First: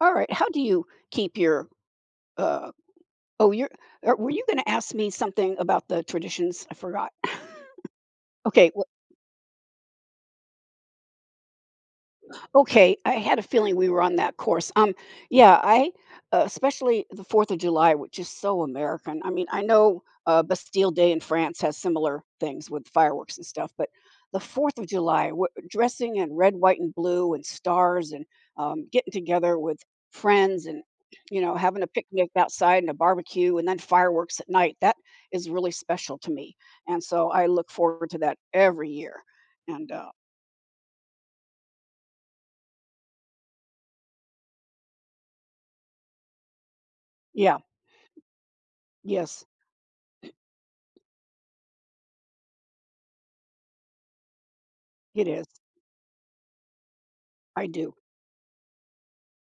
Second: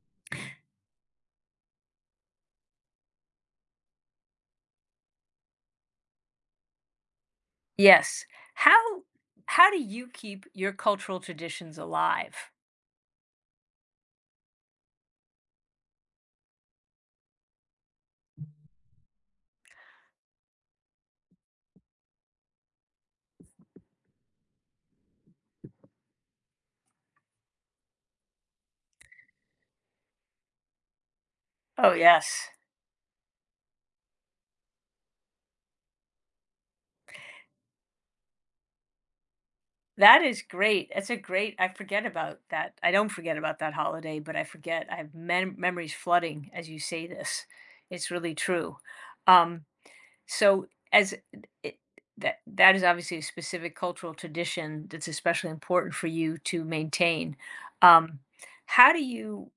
All right. How do you keep your, uh oh, you're, were you going to ask me something about the traditions? I forgot. Yes. Okay, How how do you keep your cultural traditions alive? Okay, I had a feeling we were on that course. Yeah, I especially the Fourth of July, which is so American. I mean, I know Bastille Day in France has similar things with fireworks and stuff, but the Fourth of July, dressing in red, white, and blue, and stars, and getting together with friends, and having a Oh, picnic yes. outside and a barbecue, and then fireworks at night. That is really special to me, and so I look forward to that every year. And That is great. That's a great I forget about that. I don't forget about that holiday, but I forget. I have memories flooding as you say this. yeah, It's really true. yes, Um, so as it, that that is obviously a specific cultural tradition that's it is. especially important for you to maintain. I do. Um, how do you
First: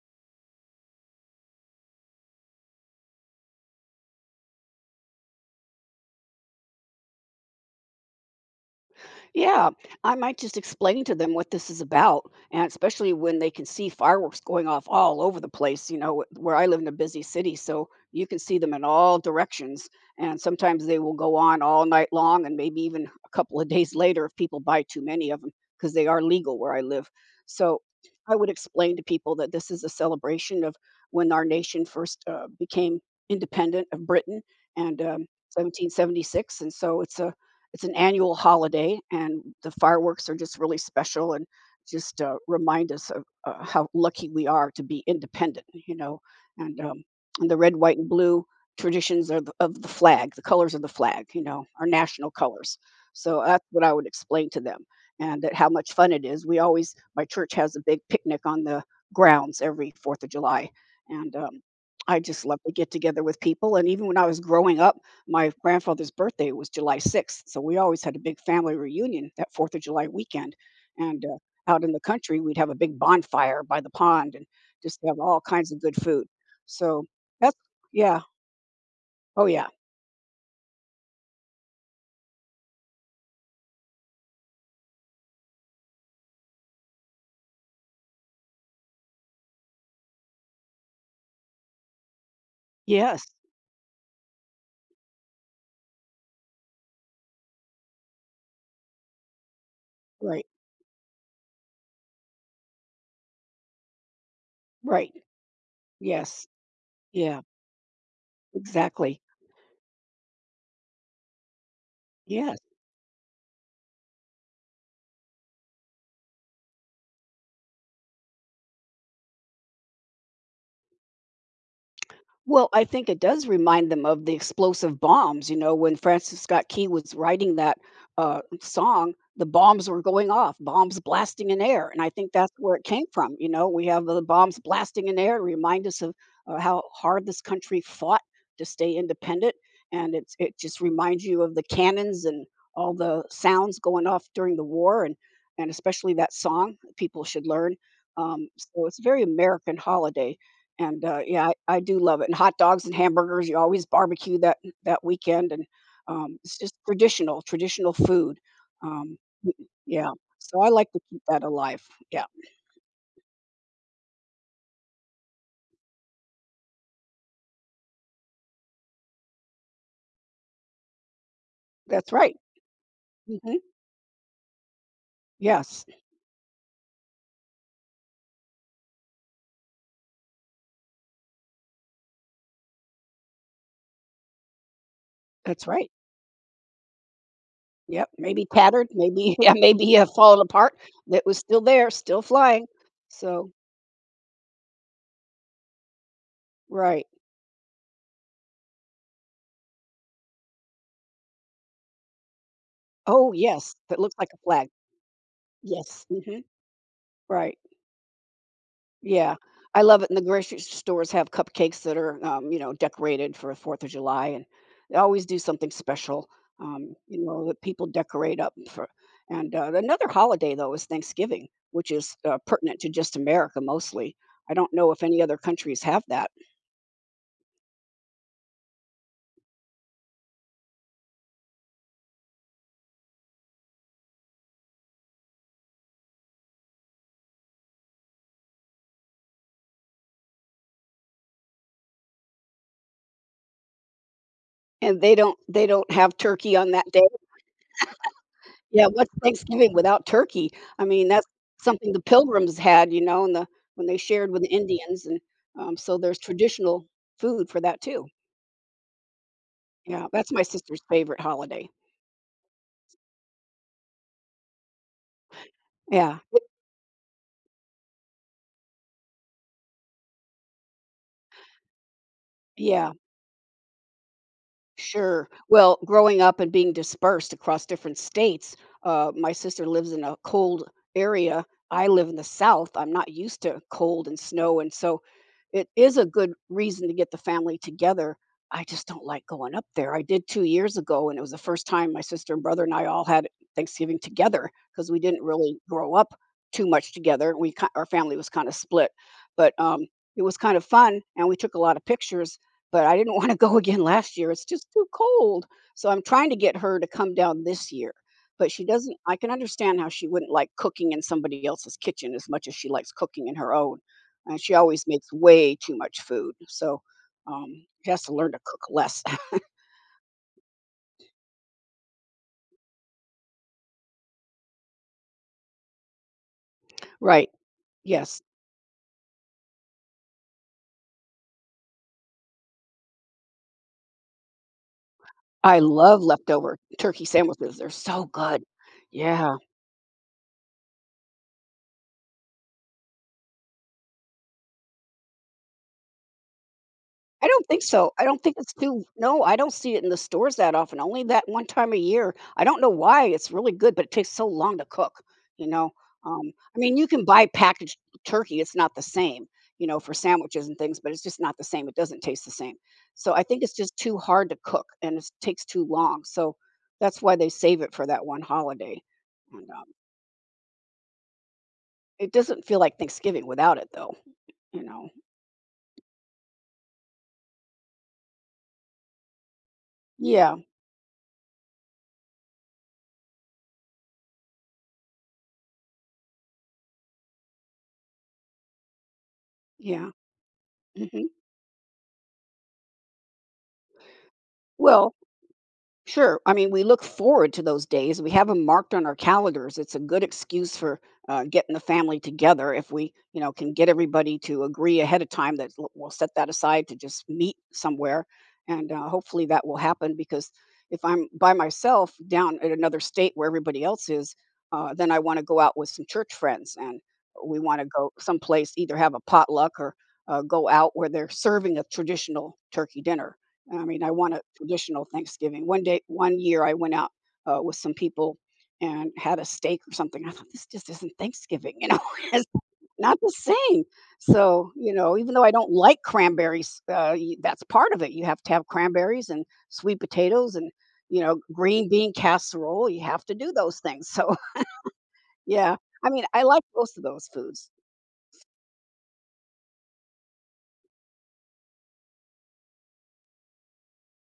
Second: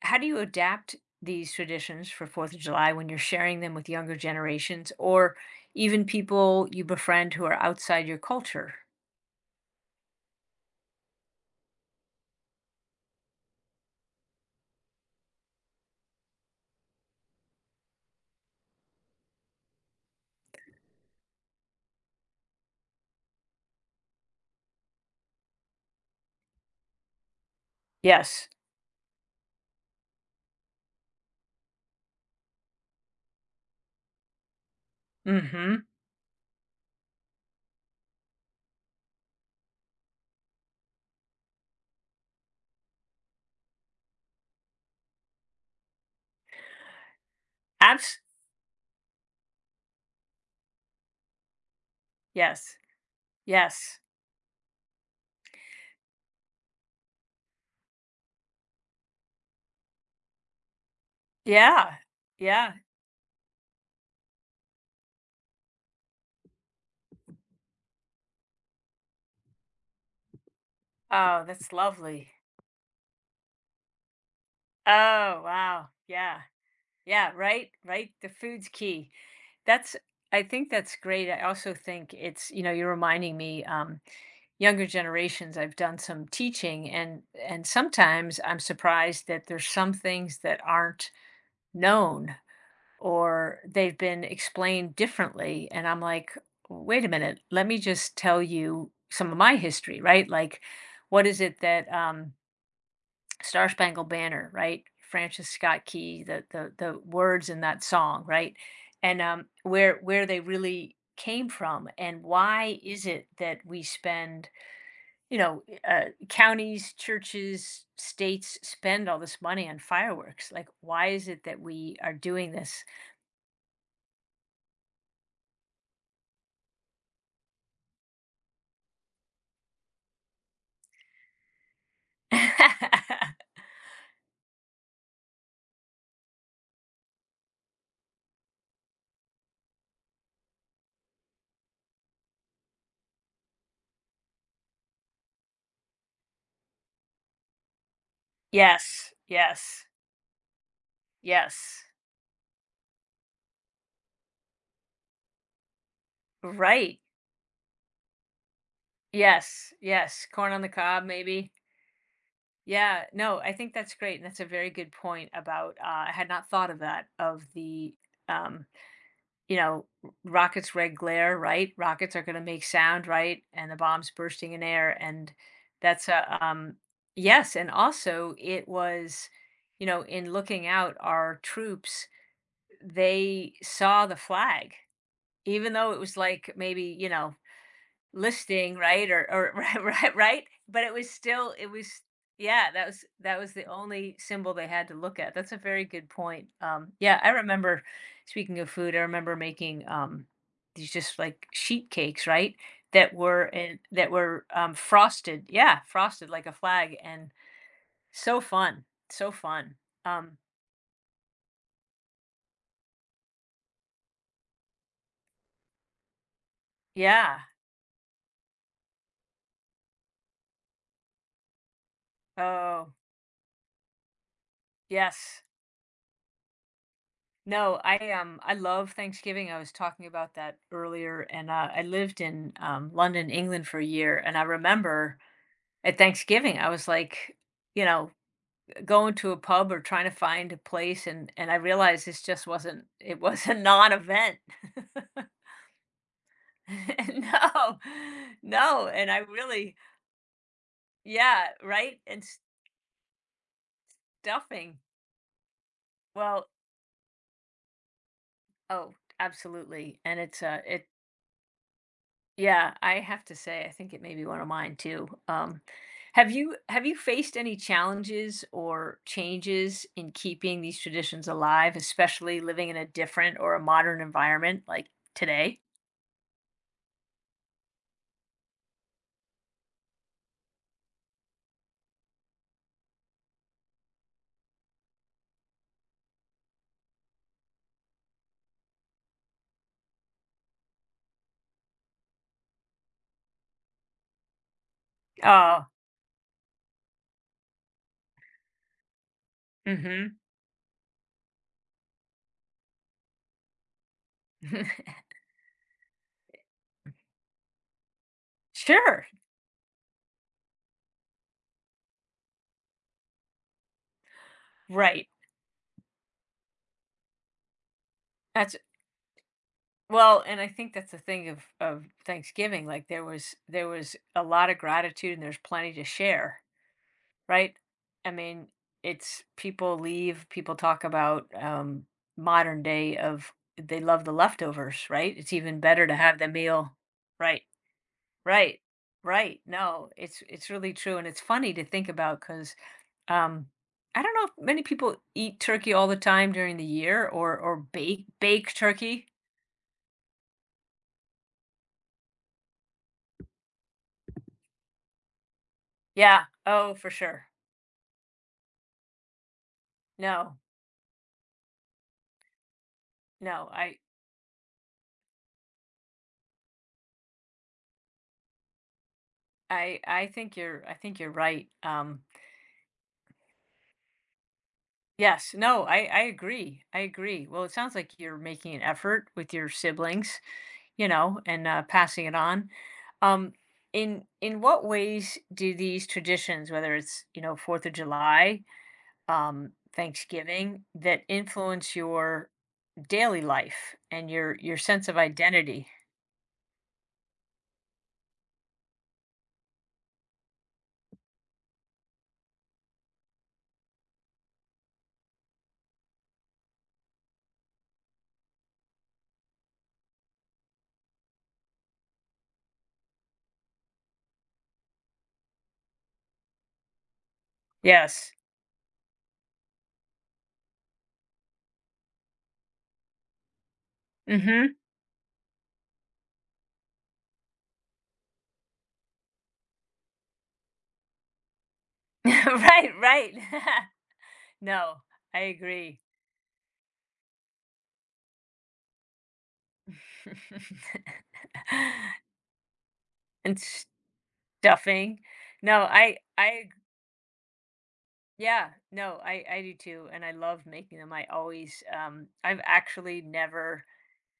how do you adapt these traditions for Fourth of July when you're sharing them with younger generations or even people you befriend who are outside your culture? Yeah, I might just explain to them what this is about, and especially when they can see fireworks going off all over the place. You know, where I live in a busy city, so you can see them in all directions, and sometimes they will go on all night long, and maybe even a couple of days later if people buy too many of them because they are legal where I live. So I Yes. would explain to people that this is a celebration of when our nation first became independent of Britain and Mm-hmm. 1776, and so it's an annual holiday, and the fireworks are just really special and just remind us of how lucky we are to be independent, you know. And, um, and the red, white, and Abs. blue traditions are of the flag, the colors of the flag, you know, our national Yes. colors. So that's what I Yes. would explain to them, and that how much fun it is. We always, my church has a big picnic on the grounds every Fourth of July, and Yeah. I just love to Yeah. get together with people. And even when I was growing up, my grandfather's birthday was July 6th, so we always had a big family reunion that Fourth of July weekend. And Oh, that's out in the lovely. country, we'd have a big bonfire by the pond and just have all Oh, kinds of wow. good food. Yeah. So Yeah. that's, Right. Right. yeah. The food's key. Oh, yeah. That's. I think that's great. I also think it's. You know, you're reminding me. Younger generations, I've done some teaching, and sometimes I'm surprised that there's some things that aren't known, Yes. or they've been explained differently, and I'm like, wait a minute, let me just tell you some of my history, right? Right. Like, what is it that, Star Spangled Banner, right? Right. Francis Scott Key, Yes. The Yeah. words in that song, right? Exactly. And where they really came from, and Yes. why is it that we spend, you know, counties, churches, states spend all this money on fireworks? Like, why is it that we are doing Well, this? I think it does remind them of the explosive bombs. You know, when Francis Scott Key was writing that song, the bombs were going off, bombs blasting in air. And I think that's where it came from. You know, we have the bombs blasting in air to remind us of how hard this country fought to stay independent. It just reminds you of the cannons and all the sounds going off during the war, and especially that song people should learn. So it's a Yes, very American yes, holiday. And, yeah, I yes. do love it, and hot dogs and hamburgers, you always barbecue that weekend, and, it's just Right. traditional food. Um, m Yes, Yeah, yes. Corn on so the I like to cob, keep that maybe. alive. Yeah, Yeah, no, I think that's great. And that's a very good point about, I had not thought of that, of the, um, you know, rockets red glare, right? that's Rockets are going right, to make sound, right? mhm, And the bombs bursting in air. And yes, that's a, yes. And also, it was, you know, in looking out, our troops, they saw the flag, that's even right, though it was like maybe, you know, yep, maybe listing, tattered, right? Or maybe yeah, or right, maybe, right, fallen right? apart, But it was that was still still it was there, still flying, yeah, that was that so was the only symbol they had to look at. That's a very good point. Right. Yeah, I remember, speaking of food, I remember making these just like sheet cakes, right? That Oh, were yes, in that that looks like a were flag, frosted. Yeah, yes, frosted mhm, like a flag and right. so fun. So Yeah, fun. I love it, and the Um grocery stores have cupcakes that are, decorated for Fourth of July, and they always do something special, yeah. That people decorate up for. And another holiday, though, is Thanksgiving, which is, pertinent to Oh, just America mostly. I don't know if any other yes. countries have that. No, I love Thanksgiving. I was talking about that earlier, and I lived in London, England for a year, and I remember at Thanksgiving I was like, you know, going to a pub or trying to find a place, and I realized this just wasn't it was a non-event. And they don't have turkey on that day. No, Yeah, no, what's and I Thanksgiving really, without turkey? I mean, that's yeah, something the right, and Pilgrims had, you know, and the when they shared with the stuffing. Indians, and, so there's Well, traditional food for that too. oh, absolutely, Yeah, and that's my it's sister's it favorite holiday. Yeah, I have to say, I think it may be one of mine too. Yeah, it Have you faced any challenges or changes in keeping these traditions alive, especially living in a yeah, different or a modern environment like sure. today? Well, growing up and being dispersed across different states, my sister lives in a cold area. I live in the South. I'm not used to cold and snow, and so it is a good reason to get the family together. I just don't like going up there. I did 2 years ago, and it was the first time my sister and brother and I all had Thanksgiving together because we didn't really Oh, grow up too much together. We ki Our family was kinda split, but, mm-hmm. it was kind of fun, and we took a lot of pictures, but I didn't wanna go again last year. It's just too cold. So I'm trying to get her to come down this year, but she doesn't. Sure. I can understand how she wouldn't like cooking in somebody else's kitchen as much as she likes cooking in her own, and she always Right. makes way too much food, so, she has to learn to That's cook less. well, and I think that's the thing of Thanksgiving. Like there was a lot of gratitude, and there's plenty to share. Right, Right? I yes. mean, it's people leave, people talk about, modern day of they love the leftovers, right? It's I even better to love have the leftover meal. turkey Right, sandwiches, they're so good. right, Yeah. right. No, it's really true, and it's funny to think about because, um, I don't know if many people eat turkey all the time during the year, I don't or think so. I bake don't think it's bake too. turkey. No, I don't see it in the stores that often, only that one time a year. I don't know why, it's really good, but it takes so long to cook, you know? Yeah. I Oh, mean, you for can buy sure. packaged turkey, it's not the same, you know, for No, sandwiches and things, but it's just not the same. It doesn't taste the same. So I think no, it's just I too hard to cook and it takes too long. So that's why they save it for that one holiday. And I I think you're I think you're right, it doesn't feel like Thanksgiving without it, though, you know? yes, no, I agree, I agree. Well, it sounds like you're making an effort with your siblings, Yeah, you know, and, passing it on. Um, in what ways do these traditions, whether it's, you know, 4th of July, yeah. Thanksgiving, that Hmm. influence your daily life and your sense Well, of identity? sure. I mean, we look forward to those days. We have them marked on our calendars. It's a good excuse for getting the family together if we, you know, can get everybody to agree ahead of time that we'll set that aside to just meet somewhere, and hopefully that will happen. Because if I'm by myself down at another state where everybody else is, then I want to go out with some church friends, and we want to go Yes. someplace, either have a potluck or go out where they're serving a traditional turkey dinner. I mean, I want a Mhm. traditional Thanksgiving. One day, one year, I went out with some people and had a steak or something. I thought this just isn't Thanksgiving, you know. It's Right, not the right. same. So, you No, know, even I though I don't like agree. cranberries, that's part of it. You have to have cranberries and sweet potatoes and green bean casserole. You have to do And those things. So, stuffing. yeah, No, I I mean, I like I most of those foods, yeah, no, I do too, and I love making them. I always, I've actually never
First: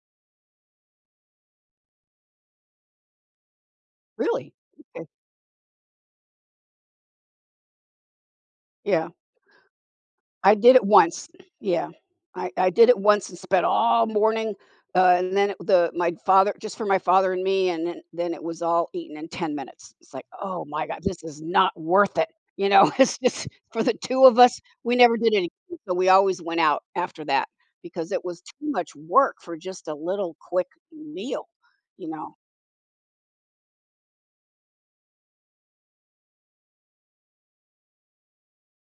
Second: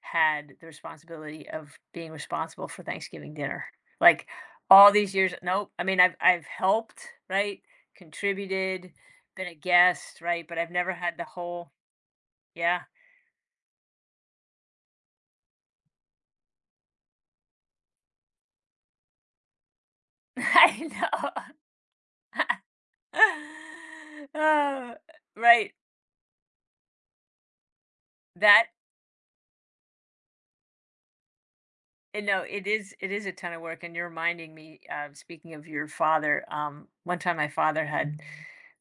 had the responsibility of being responsible for Thanksgiving dinner. Like, really. all Okay. these years nope, I mean, I've helped, right? Contributed, Yeah. been a guest, right? I But I've did it never had the once. whole Yeah. I yeah. did it once and spent all morning, and then it the my father, just for my father and me, and then it was all eaten in 10 minutes. It's like, "Oh my god, this is I not worth it." You know, it's know. just for the 2 of us, Oh, we never did right. anything, so we always went out after that because it was That too much work for just a little quick meal, you And know? no, it is a ton of work, and you're reminding me, speaking of your father, one time my father had,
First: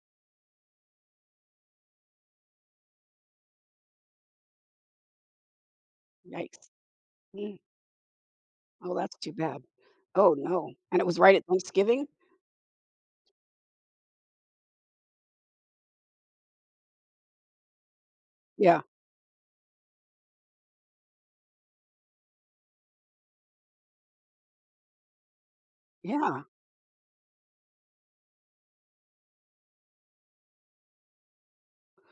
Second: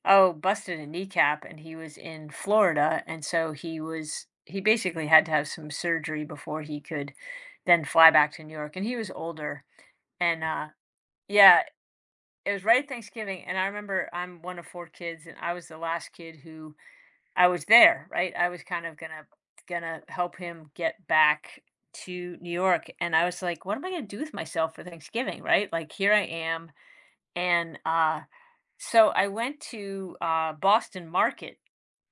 oh, busted a kneecap, and he was in Florida, and so he basically had to have some surgery before Yikes. he could Mm. then fly back to New York, and Oh, he was that's too bad. older, Oh, and no. And it was right at yeah, Thanksgiving? it was right at Thanksgiving, and I remember I'm one of four kids, and I was the last kid who I was there, right? I was Yeah. kind of gonna help him get back to New York, and I was like, "What am I gonna do with myself for Thanksgiving?" Right? Like, here I Yeah. am, and, so I went to, Boston Market,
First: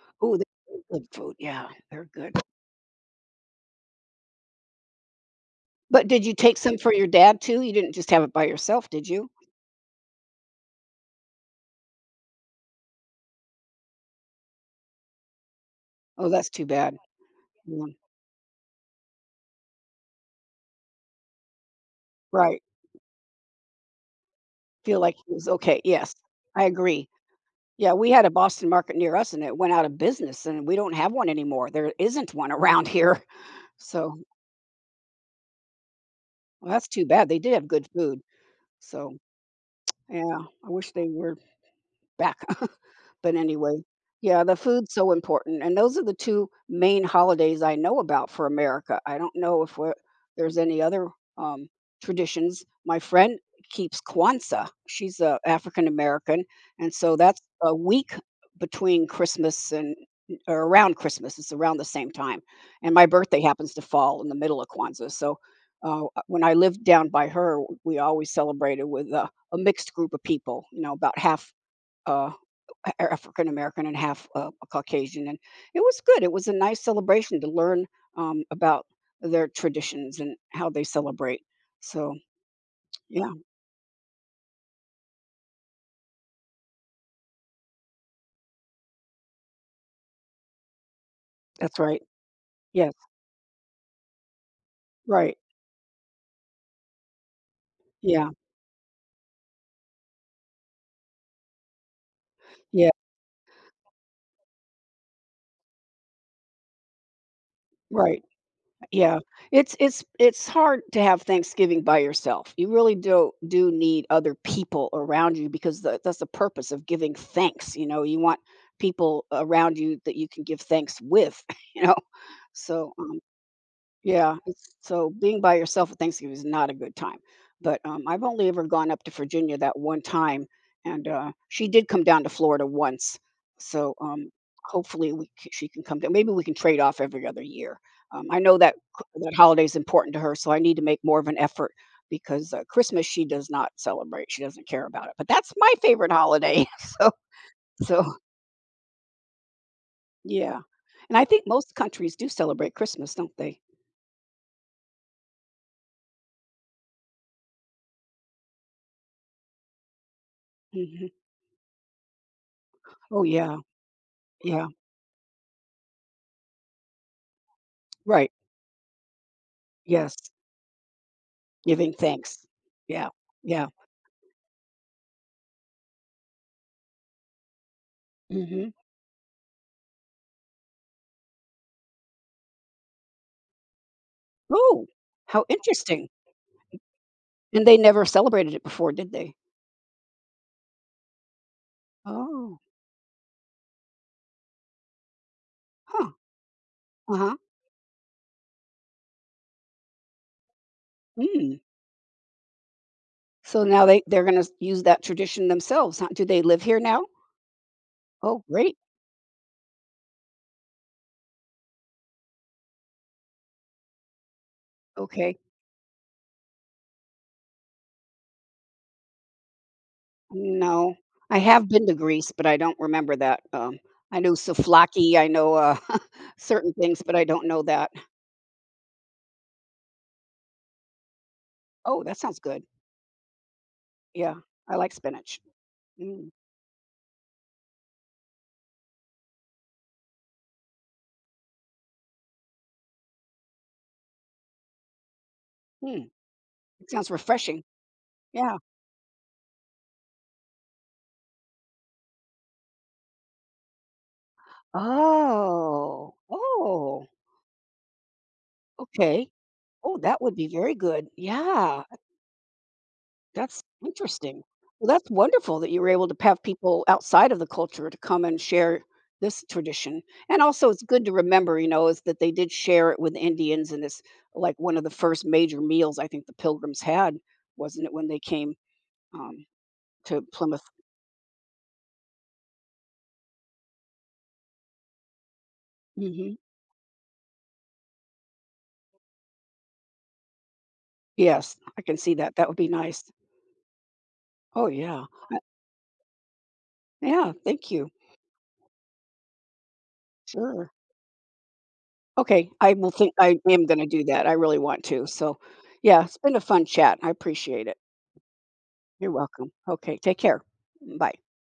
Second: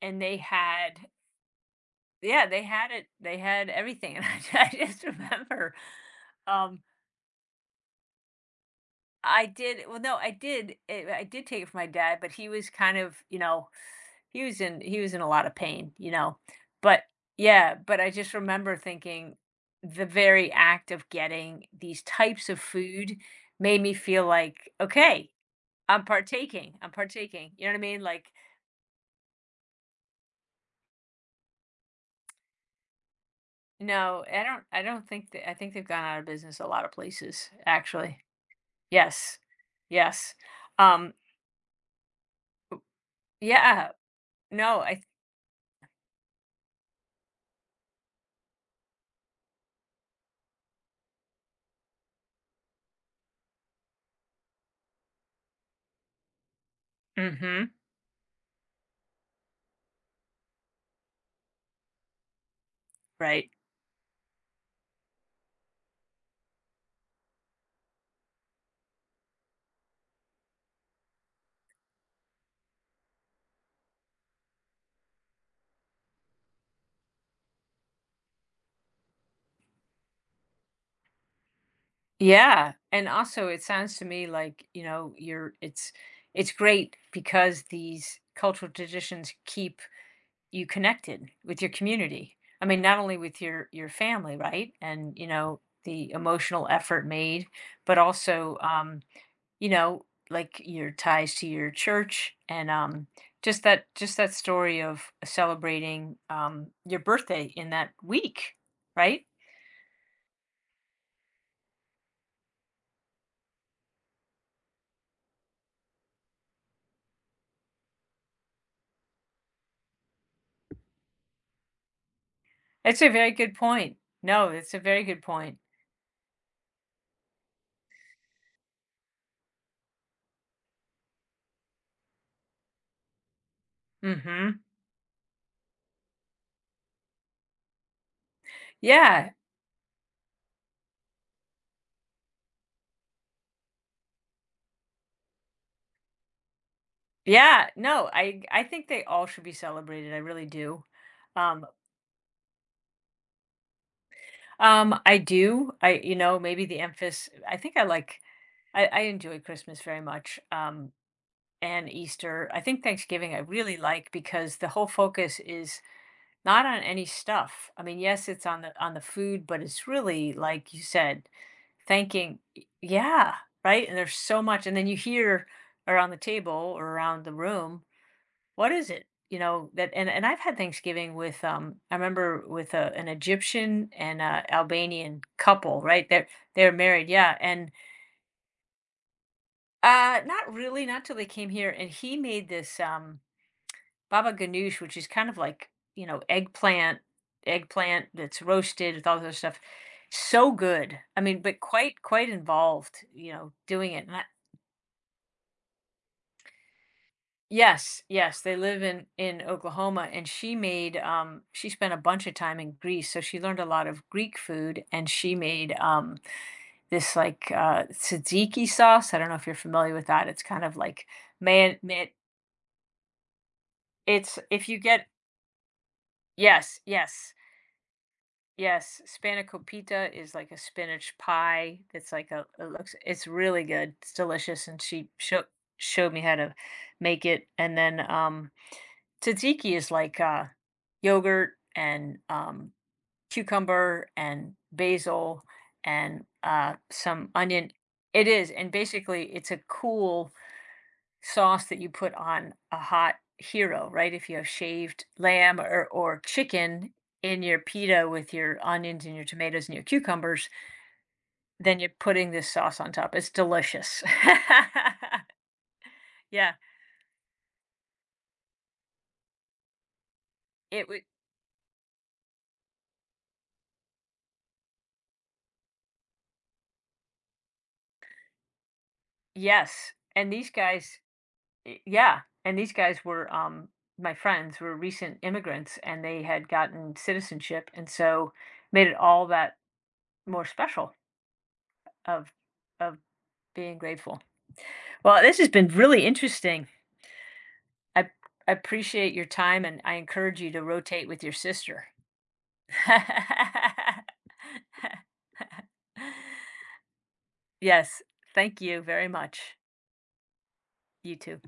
and Ooh, they they're had good food. Yeah, they're good. yeah, they had it, they had everything, and I just remember, But did you take some um, for your dad too? You didn't just have it by yourself, did you? I did well, no, I did, I did take it from my dad, but he was kind of, you know he was in a lot of pain, you Oh, know? that's too bad. But yeah, Mm, but I just remember thinking the very act of getting these types of right. food made me feel like, Feel like "Okay, he was okay, I'm yes, I partaking, I'm agree. partaking." You know what I Yeah, mean? we had a Like, Boston Market near us and it went out of business and we don't have one anymore. There isn't one around here. So, no, I don't think that I think they've gone out of business a well, lot that's of too bad. They places, did have good actually. food. So, Yes. Yes. yeah, I wish they Um, were back. But anyway, yeah. yeah, the No, food's I so important, and those are the 2 main holidays I know about for America. I don't know if we're there's any other, um, traditions. My friend keeps Kwanzaa. She's a African American, and so that's Mhm, a week between Christmas and, or around Christmas, it's around the same time, and my birthday right. happens to fall in the middle of Kwanzaa, so, when I lived down by her, we always celebrated with a mixed group of people, you know, about half uh African American and half Caucasian, and it was good. It was a nice celebration to learn about their traditions and how they celebrate. So Yeah, and yeah, also it sounds to me like, you know, you're it's great because these cultural traditions keep you connected with your that's right. community. I mean, Yes, not only with your family, right? And, you right. know, the emotional effort made, but Yeah, also you know, like your ties to your church, and yeah, just that story of celebrating your birthday in that right. week, Yeah, right? it's hard to have Thanksgiving by yourself. You really do need other people around you because that's the purpose of giving thanks. You know, you want people around you that you can give thanks with. You know, so. It's a very good point. Yeah, No, it's it's a very so good being by point. yourself at Thanksgiving is not a good time. But I've only ever gone up to Virginia that one time, and she did come down to Florida once. So Mhm. hopefully she can come down. Maybe we can trade off every other year. I know that Yeah. that holiday is important to her, so I need to make more of an effort because Christmas she does not celebrate. She doesn't care about it. But that's my favorite holiday. so Yeah. so No, I think they all should be celebrated. I really yeah, do. and I think Um, most countries do celebrate Christmas, don't they? I do. I you know, maybe the emphasis I think I like I enjoy Christmas very much. Hmm. And Easter. I think Oh Thanksgiving I yeah, really like because yeah, the whole focus is not on any stuff. I mean, yes, right. it's on the food, but it's Yes, really like you said, giving thanking thanks. Yeah, yeah, yeah. right? And there's so much, and then you hear around the table or around the room Mhm. What is it? You know, that and I've had Thanksgiving with, I remember, with a, an Egyptian and a Ooh, Albanian how couple, interesting. right? They're married, yeah. And And they never celebrated it before, did they? Not really, not till they came here. And he made Oh, this baba ganoush, which is kind of like, you huh, know, eggplant, uh-huh. eggplant that's roasted with all this other stuff. So good. I mean, Mm. but quite involved, you know, So now doing they it. And I, they're gonna use that tradition themselves, huh? Do they live here now? Yes, yes, Oh, they great. live in Oklahoma, and she made, she spent a bunch of time in Greece, so she learned a lot of Greek food, and she Okay. made, this, like, tzatziki sauce. I don't know if you're familiar with that. It's kind of No. like I have man been to man Greece, but I don't remember that. I know it's if you get souvlaki, I know, certain Yes, things, but I yes, don't know that. yes, spanakopita is like a spinach pie, Oh, it's that like sounds a good. it looks it's really good, it's Yeah, delicious, I and like she spinach. showed showed me Mm, how to make it, and then, tzatziki is like, yogurt and, cucumber and basil mm, and, it sounds some refreshing. onion. It is, Yeah. and basically, it's a cool sauce that you put on a hot hero, right? If you have shaved lamb or Oh, chicken oh, in your pita with your onions and your okay. tomatoes and your Oh, that would be cucumbers, very good. then Yeah, you're putting this sauce on top. It's that's delicious. interesting. Well, that's wonderful that you were able to have Yeah, people outside of the culture to come and share this tradition. And also, it's it would good to remember, is that they did share it with Indians, and it's like one of the first major meals I think the Pilgrims had, wasn't it, when they came um, Yes, to and these Plymouth? guys yeah, and these guys were, my friends were recent immigrants, and they Hmm. had gotten citizenship, and so made it all that more special Yes, I can see of that. That would be of nice. being grateful. Oh, yeah. Well, I- this has been really interesting. Yeah, thank you. I I appreciate your time, and I encourage you to Sure. rotate with your sister. Okay, I will think I am gonna do that, I really want to, so, yeah, it's been a fun chat, I appreciate it. Yes, thank you very You're welcome. much. Okay, take care. Bye. You too.